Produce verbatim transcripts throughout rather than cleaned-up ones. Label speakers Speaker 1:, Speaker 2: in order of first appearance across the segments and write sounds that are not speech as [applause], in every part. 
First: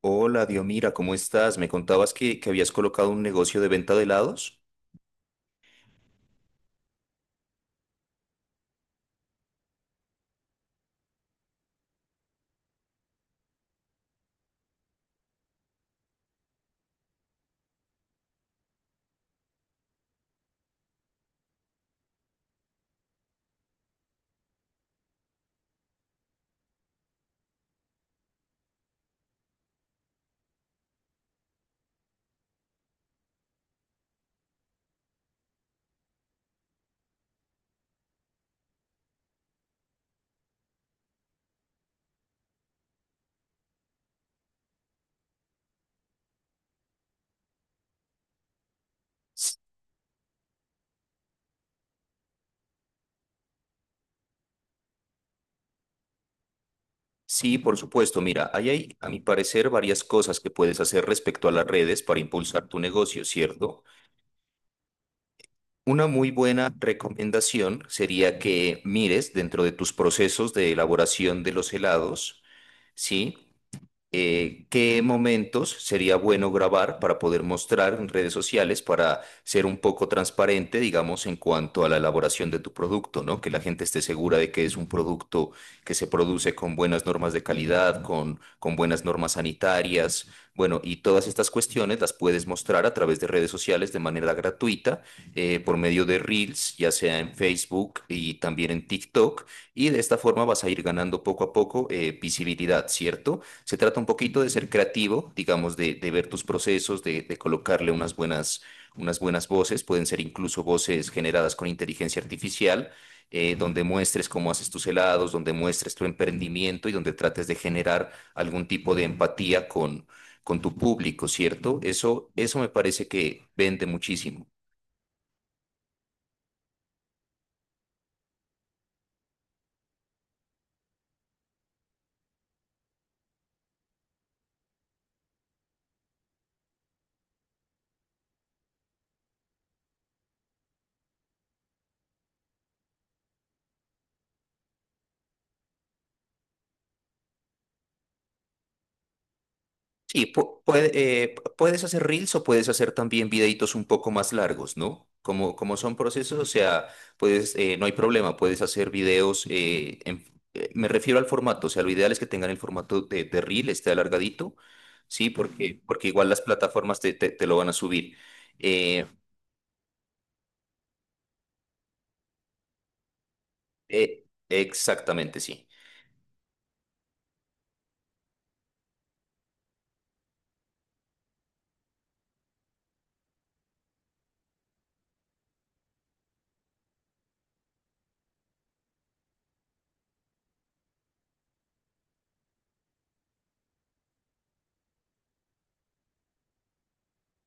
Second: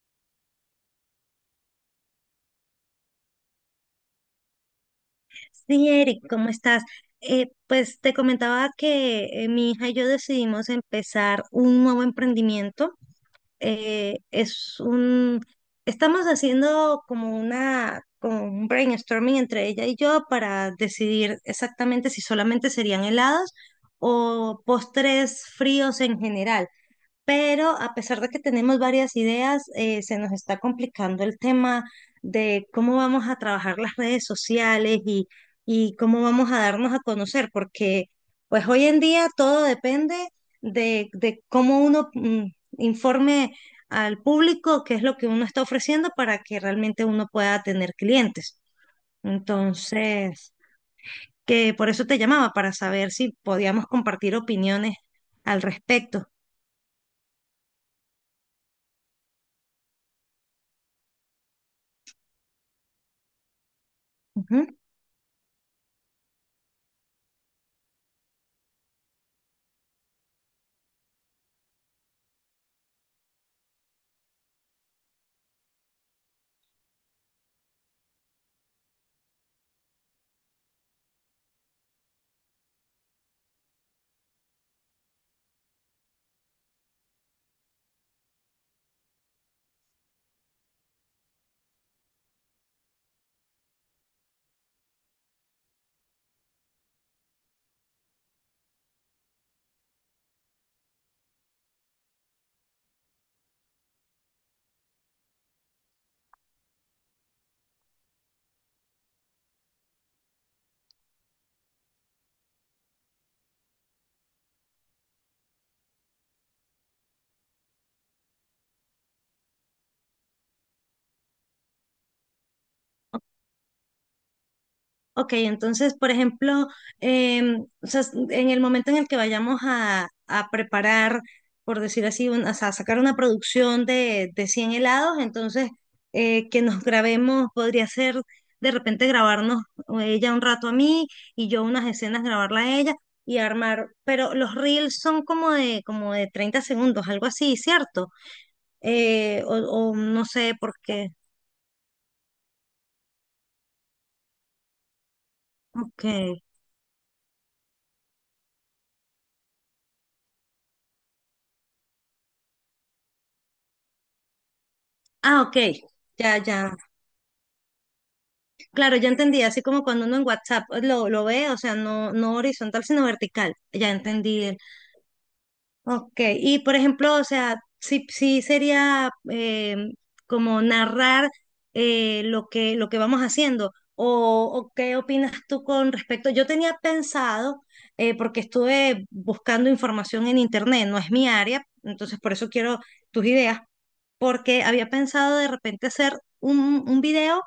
Speaker 1: Hola, Diomira, ¿cómo estás? Me contabas que, que habías colocado un negocio de venta de helados.
Speaker 2: Sí, Eric, ¿cómo estás? Eh, pues te comentaba que eh, mi hija y yo decidimos empezar un nuevo emprendimiento. Eh, es un, Estamos haciendo como una, como un brainstorming entre ella y yo para decidir exactamente si solamente serían helados o postres fríos en general, pero a pesar de que tenemos varias ideas, eh, se nos está complicando el tema de cómo vamos a trabajar las redes sociales, y, y cómo vamos a darnos a conocer, porque pues hoy en día todo depende de, de cómo uno mm, informe al público qué es lo que uno está ofreciendo para que realmente uno pueda tener clientes. Entonces, que por eso te llamaba, para saber si podíamos compartir opiniones al respecto.
Speaker 1: Sí, por supuesto. Mira, ahí hay, a mi parecer, varias cosas que puedes hacer respecto a las redes para impulsar tu negocio, ¿cierto?
Speaker 2: Ujú.
Speaker 1: Una muy buena recomendación sería que mires dentro de tus procesos de elaboración de los helados, ¿sí? Eh, ¿qué momentos sería bueno grabar para poder mostrar en redes sociales, para ser un poco transparente, digamos, en cuanto a la elaboración de tu producto, ¿no? Que la gente esté segura de que es un producto que se produce con buenas normas de calidad, con, con buenas normas sanitarias, bueno, y todas estas cuestiones las puedes mostrar a través de redes sociales de manera gratuita, eh, por medio de Reels, ya sea en Facebook y también en TikTok, y de esta forma vas a ir ganando poco a poco eh, visibilidad, ¿cierto? Se trata un poquito de ser creativo, digamos, de, de ver tus procesos, de, de colocarle unas buenas, unas buenas voces, pueden ser incluso voces generadas con inteligencia artificial, eh, donde muestres cómo haces tus helados, donde muestres tu emprendimiento y donde trates de generar algún tipo de empatía con, con tu público, ¿cierto? Eso, eso me parece que vende muchísimo.
Speaker 2: Ok, entonces, por ejemplo, em, o sea, s- en el momento en el que vayamos a, a preparar, por decir así, un- o sea, sacar una producción de, de cien helados. Entonces, eh, que nos grabemos, podría ser de repente grabarnos ella un rato a mí y yo unas escenas grabarla a ella y armar, pero los reels son como de, como de treinta segundos, algo así, ¿cierto? Eh, o, o no
Speaker 1: Sí,
Speaker 2: sé
Speaker 1: pu-
Speaker 2: por
Speaker 1: puede-
Speaker 2: qué.
Speaker 1: eh, puedes hacer reels o puedes hacer también videitos un poco más largos, ¿no? Como, como son
Speaker 2: Ok.
Speaker 1: procesos, o sea, puedes, eh, no hay problema, puedes hacer videos, eh, en- eh, me refiero al formato, o sea, lo ideal es que tengan el formato de, de reel, esté alargadito, ¿sí?
Speaker 2: Ah, ok.
Speaker 1: Porque, porque igual
Speaker 2: Ya,
Speaker 1: las
Speaker 2: ya.
Speaker 1: plataformas te, te- te lo van a subir.
Speaker 2: Claro,
Speaker 1: Eh,
Speaker 2: ya entendí, así como cuando uno en WhatsApp pues, lo, lo ve, o sea, no, no horizontal, sino vertical. Ya
Speaker 1: eh,
Speaker 2: entendí. el-
Speaker 1: Exactamente, sí.
Speaker 2: Ok, y por ejemplo, o sea, sí, sí sería eh, como narrar eh, lo que, lo que vamos haciendo. O, o qué opinas tú con respecto? Yo tenía pensado, eh, porque estuve buscando información en internet, no es mi área, entonces por eso quiero tus ideas, porque había pensado de repente hacer un, un video,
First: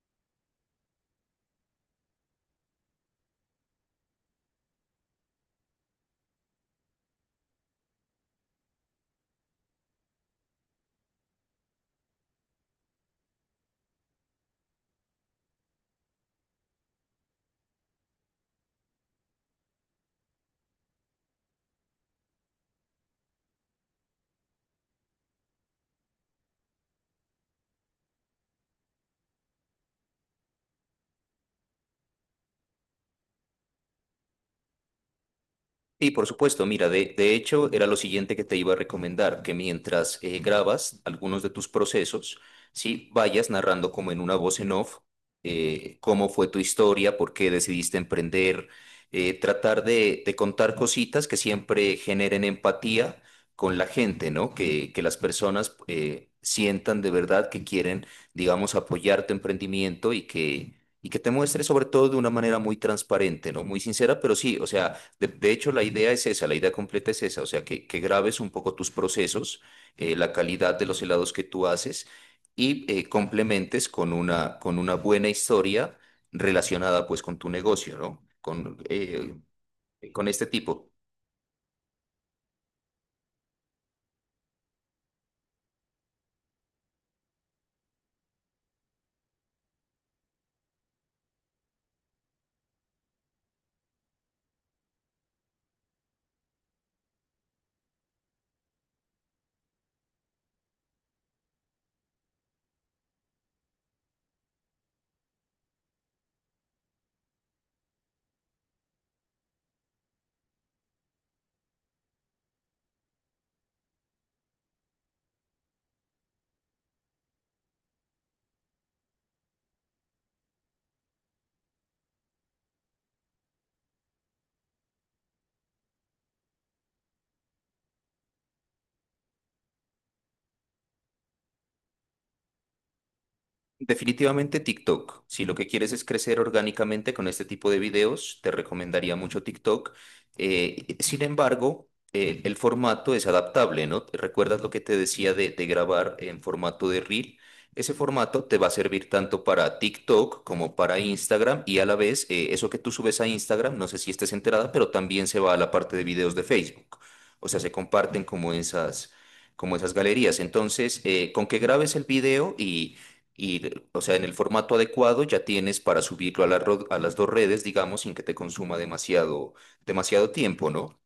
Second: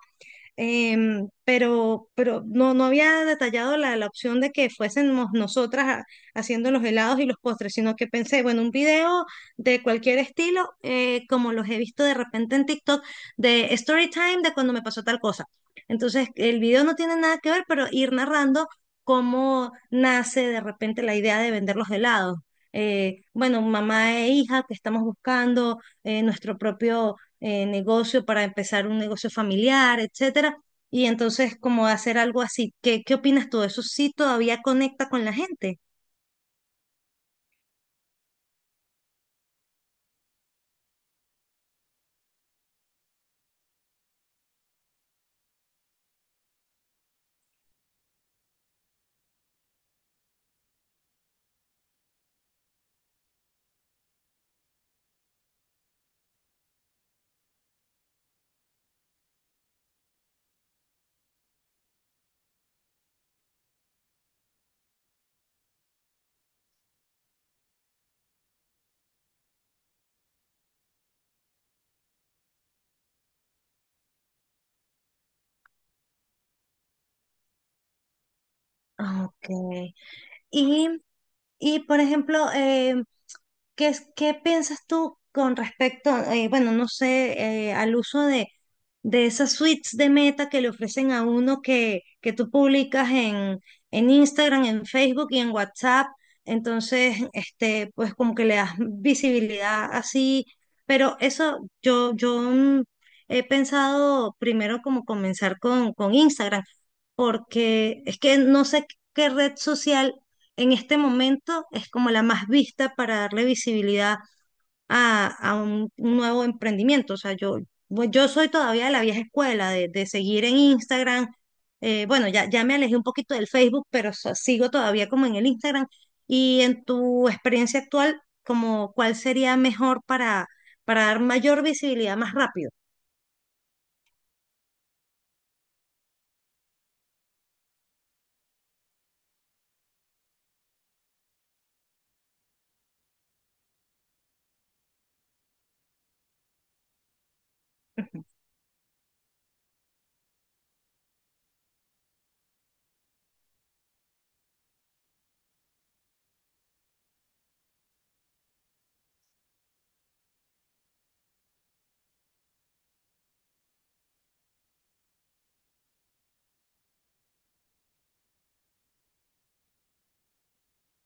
Speaker 2: em, pero, pero no, no había detallado la, la opción de que fuésemos nosotras a- haciendo los helados y los postres, sino que pensé, bueno, un video de cualquier estilo, eh, como los he visto de repente en TikTok, de story time, de cuando me pasó tal cosa. Entonces, el video no tiene nada que ver, pero ir narrando cómo nace de repente la idea de vender los helados. Eh, bueno, mamá e hija, que estamos buscando eh, nuestro propio eh, negocio, para empezar un negocio familiar, etcétera. Y entonces, como hacer algo así. ¿Qué, qué opinas tú? ¿Eso sí todavía conecta con la gente?
Speaker 1: Sí, por supuesto. Mira, de, de hecho era lo siguiente que te iba a recomendar, que mientras eh, grabas algunos de tus procesos, sí, vayas narrando como en una voz en off eh, cómo fue tu historia, por qué decidiste emprender, eh, tratar de, de contar cositas que siempre generen empatía con la gente, ¿no? Que, que las personas eh, sientan de verdad que quieren, digamos, apoyar tu emprendimiento y que, y que te muestres sobre todo de una manera muy transparente, ¿no? Muy sincera, pero sí, o sea de, de hecho, la idea es esa, la idea completa es esa, o sea, que, que grabes un poco tus procesos, eh, la calidad de los helados que tú haces y eh, complementes con una, con una buena historia relacionada pues con tu negocio, ¿no? Con,
Speaker 2: Ah,
Speaker 1: eh,
Speaker 2: Ok.
Speaker 1: con este
Speaker 2: Y,
Speaker 1: tipo.
Speaker 2: y por ejemplo, eh, ¿Qué, es- qué piensas tú con respecto, eh, bueno, no sé, eh, al uso de, de esas suites de meta que le ofrecen a uno, que, que tú publicas en, en Instagram, en Facebook y en WhatsApp? Entonces, este, pues como que le das visibilidad así, pero eso yo, yo mm, he pensado primero como comenzar con, con Instagram, porque es que no sé qué red social en este momento es como la más vista para darle visibilidad a, a un nuevo emprendimiento. O sea, yo, bu- yo soy todavía de la vieja escuela, de, de seguir en Instagram. Eh, bueno, ya, ya me alejé un poquito del Facebook, pero so- sigo todavía como en el Instagram. Y en tu experiencia actual, como, ¿cuál sería mejor para, para, dar mayor visibilidad más rápido?
Speaker 1: Definitivamente TikTok. Si lo que quieres es crecer orgánicamente con este tipo de videos, te recomendaría mucho TikTok. Eh, sin embargo, eh, el formato es adaptable, ¿no? ¿Recuerdas lo que te decía de, de grabar en formato de reel? Ese formato te va a servir tanto para TikTok como para Instagram y a la vez eh, eso que tú subes a Instagram, no sé si estés enterada, pero también se va a la parte de videos de Facebook. O sea, se comparten como esas, como esas galerías. Entonces, eh, con que grabes el video y y, o sea, en el formato adecuado ya tienes para subirlo a la ro- a las dos redes, digamos, sin que te consuma demasiado, demasiado tiempo, ¿no?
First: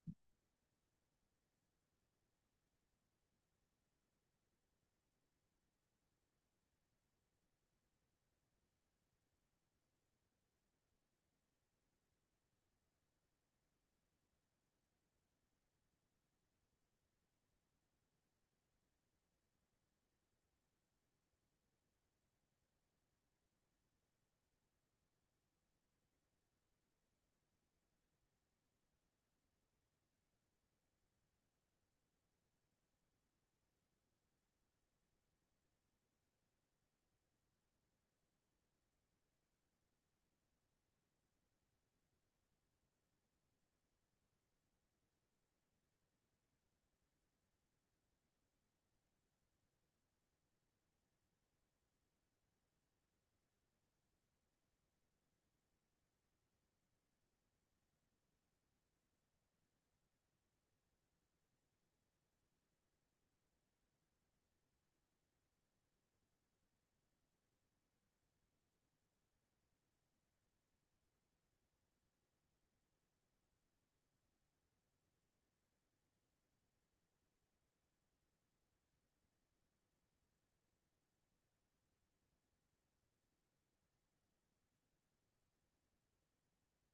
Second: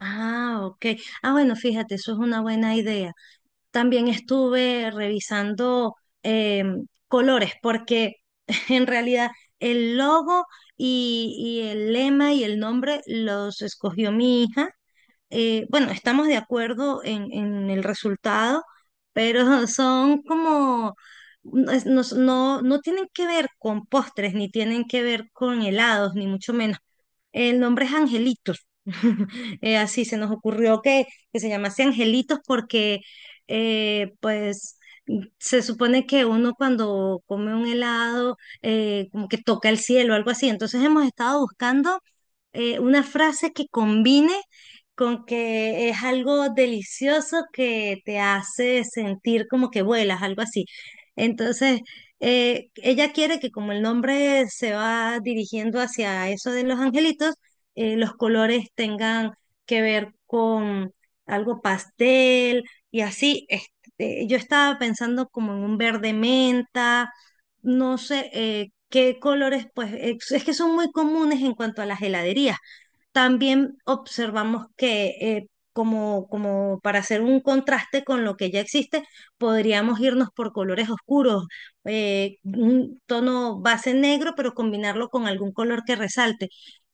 Speaker 2: Ah, ok. Ah, bueno, fíjate, eso es una buena idea. También estuve revisando eh, colores, porque [laughs] en realidad el logo y, y el lema y el nombre los escogió mi hija. Eh, bueno, estamos de acuerdo en, en, el resultado, pero [laughs] son como, no, es- no, no no tienen que ver con postres, ni tienen que ver con helados, ni mucho menos. El nombre es Angelitos. [laughs] Eh, así se nos ocurrió que, que se llamase Angelitos, porque, eh, pues, se supone que uno cuando come un helado, eh, como que toca el cielo, algo así. Entonces hemos estado buscando eh, una frase que combine con que es algo delicioso que te hace sentir como que vuelas, algo así. Entonces, eh, ella quiere que, como el nombre se va dirigiendo hacia eso de los angelitos, eh, los colores tengan que ver con algo pastel y así. Este, yo estaba pensando como en un verde menta, no sé eh, qué colores, pues ex- es que son muy comunes en cuanto a las heladerías. También observamos que eh, como, como, para hacer un contraste con lo que ya existe, podríamos irnos por colores oscuros, eh, un tono base negro, pero combinarlo con algún color que resalte.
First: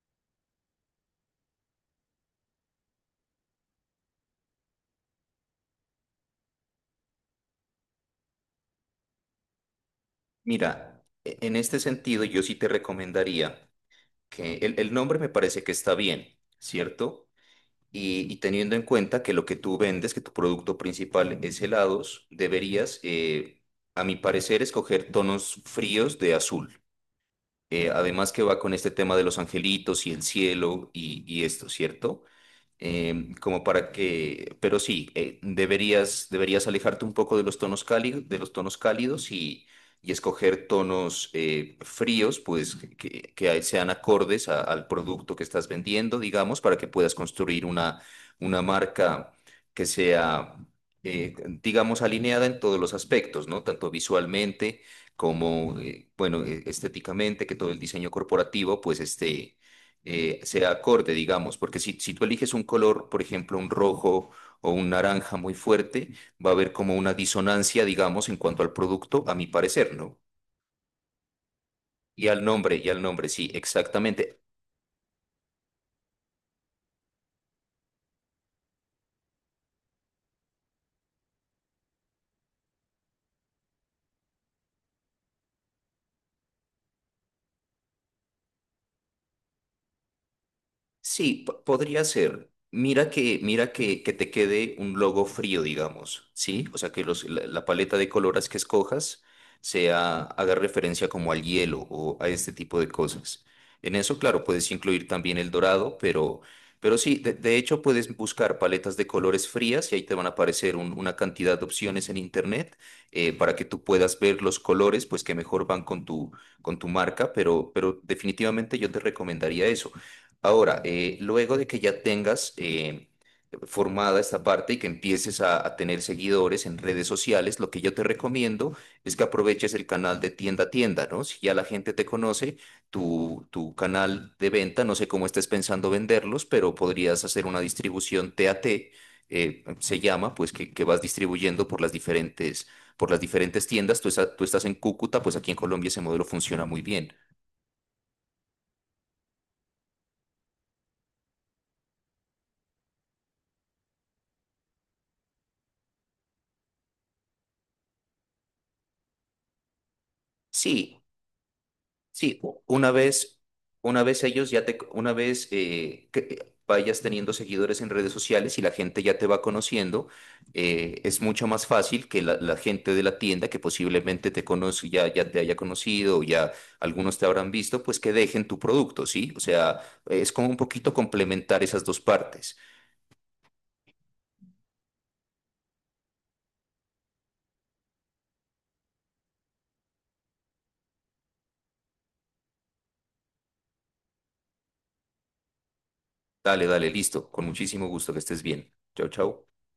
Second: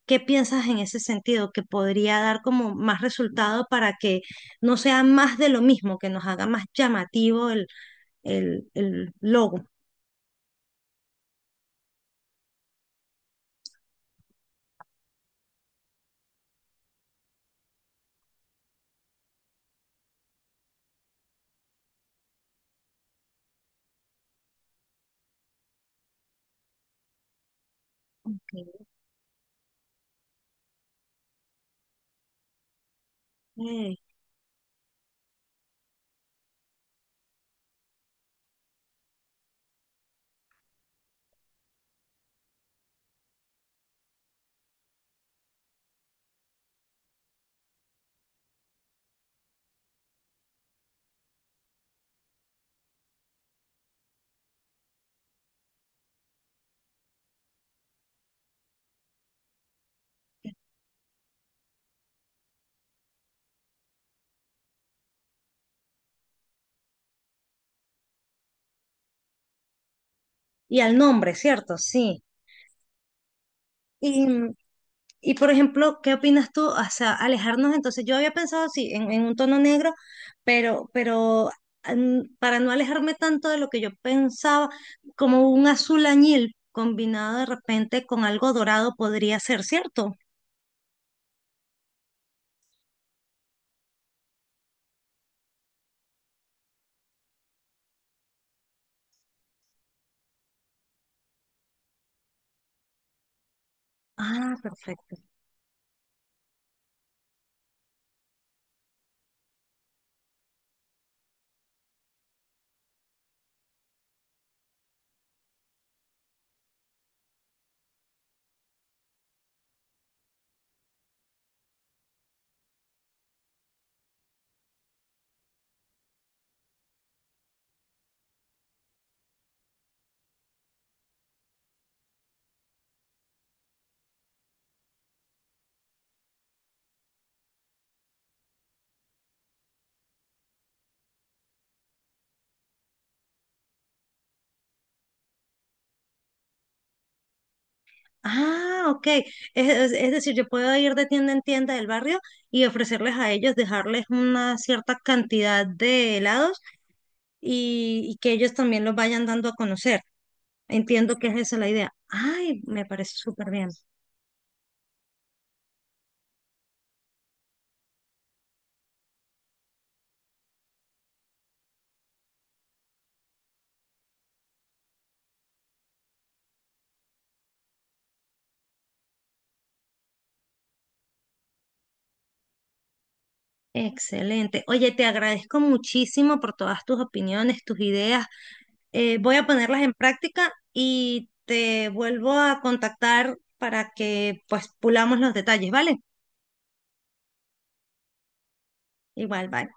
Speaker 2: ¿Qué piensas en ese sentido? Que podría dar como más resultado para que no sea más de lo mismo, que nos haga más llamativo el, el, el logo.
Speaker 1: Mira, e- en este sentido, yo sí te recomendaría que el, el nombre me parece que está bien, ¿cierto? Y, y teniendo en cuenta que lo que tú vendes, que tu producto principal es helados, deberías, eh, a mi parecer, escoger tonos fríos de azul. Eh, además, que va con este tema de los angelitos y el cielo y, y esto, ¿cierto? Em, como para
Speaker 2: Ok.
Speaker 1: que, pero sí, eh, deberías, deberías alejarte un poco de los tonos cálidos, de los tonos cálidos y, y escoger tonos eh, fríos, pues que, que- que sean acordes a- al producto que estás vendiendo, digamos, para que puedas construir una, una marca que sea, eh, digamos, alineada en todos los aspectos, ¿no? Tanto visualmente como, eh, bueno, eh, estéticamente, que todo el diseño corporativo, pues esté eh, sea acorde, digamos, porque si, si tú eliges un color, por ejemplo, un rojo o un naranja muy fuerte, va a haber como una disonancia, digamos, en cuanto al producto, a mi parecer, ¿no?
Speaker 2: Y al nombre, ¿cierto? Sí.
Speaker 1: Y al nombre, y al nombre, sí,
Speaker 2: Y,
Speaker 1: exactamente.
Speaker 2: y por ejemplo, ¿qué opinas tú? O sea, alejarnos, entonces yo había pensado, sí, en, en, un tono negro, pero, pero mm, para no alejarme tanto de lo que yo pensaba, como un azul añil combinado de repente con algo dorado, podría ser, ¿cierto?
Speaker 1: Sí, po- podría ser. Mira que, mira que, que te quede un logo frío, digamos, ¿sí? O sea, que los, la, la paleta de colores que escojas sea, haga referencia como al hielo o a este tipo de cosas. En eso, claro,
Speaker 2: Ah,
Speaker 1: puedes incluir
Speaker 2: perfecto.
Speaker 1: también el dorado, pero, pero sí, de, de hecho puedes buscar paletas de colores frías y ahí te van a aparecer un- una cantidad de opciones en internet eh, para que tú puedas ver los colores, pues que mejor van con tu, con tu marca, pero, pero definitivamente yo te recomendaría eso. Ahora, eh, luego de que ya tengas eh, formada esta parte y que empieces a, a tener seguidores en redes sociales, lo que yo te recomiendo es que aproveches el canal de tienda a tienda, ¿no? Si ya la gente te conoce, tu, tu canal de venta, no sé cómo estés pensando venderlos, pero podrías hacer una distribución T A T, eh, se llama, pues que, que vas distribuyendo por las diferentes, por las diferentes tiendas. Tú, esa- tú estás en Cúcuta, pues aquí en Colombia ese modelo funciona muy bien.
Speaker 2: Ah, ok. Es, es- es decir, yo puedo ir de tienda en tienda del barrio y ofrecerles a ellos, dejarles una cierta cantidad de helados, y, y que ellos también los vayan dando a conocer.
Speaker 1: Sí.
Speaker 2: Entiendo que es esa la idea.
Speaker 1: Sí, u-
Speaker 2: Ay, me
Speaker 1: una
Speaker 2: parece
Speaker 1: vez,
Speaker 2: súper bien.
Speaker 1: una vez ellos ya te, una vez eh, que vayas teniendo seguidores en redes sociales y la gente ya te va conociendo, eh, es mucho más fácil que la, la gente de la tienda que posiblemente te conoce, ya, ya te haya conocido, o ya algunos te habrán visto, pues que dejen tu producto, ¿sí? O sea, es como un poquito complementar esas dos partes.
Speaker 2: Excelente. Oye, te agradezco muchísimo por todas tus opiniones, tus ideas. Eh, voy a ponerlas en práctica y te vuelvo a contactar para que pues pulamos los detalles, ¿vale?
Speaker 1: Dale, dale, listo. Con muchísimo gusto. Que estés bien. Chao, chao.
Speaker 2: Igual, bye.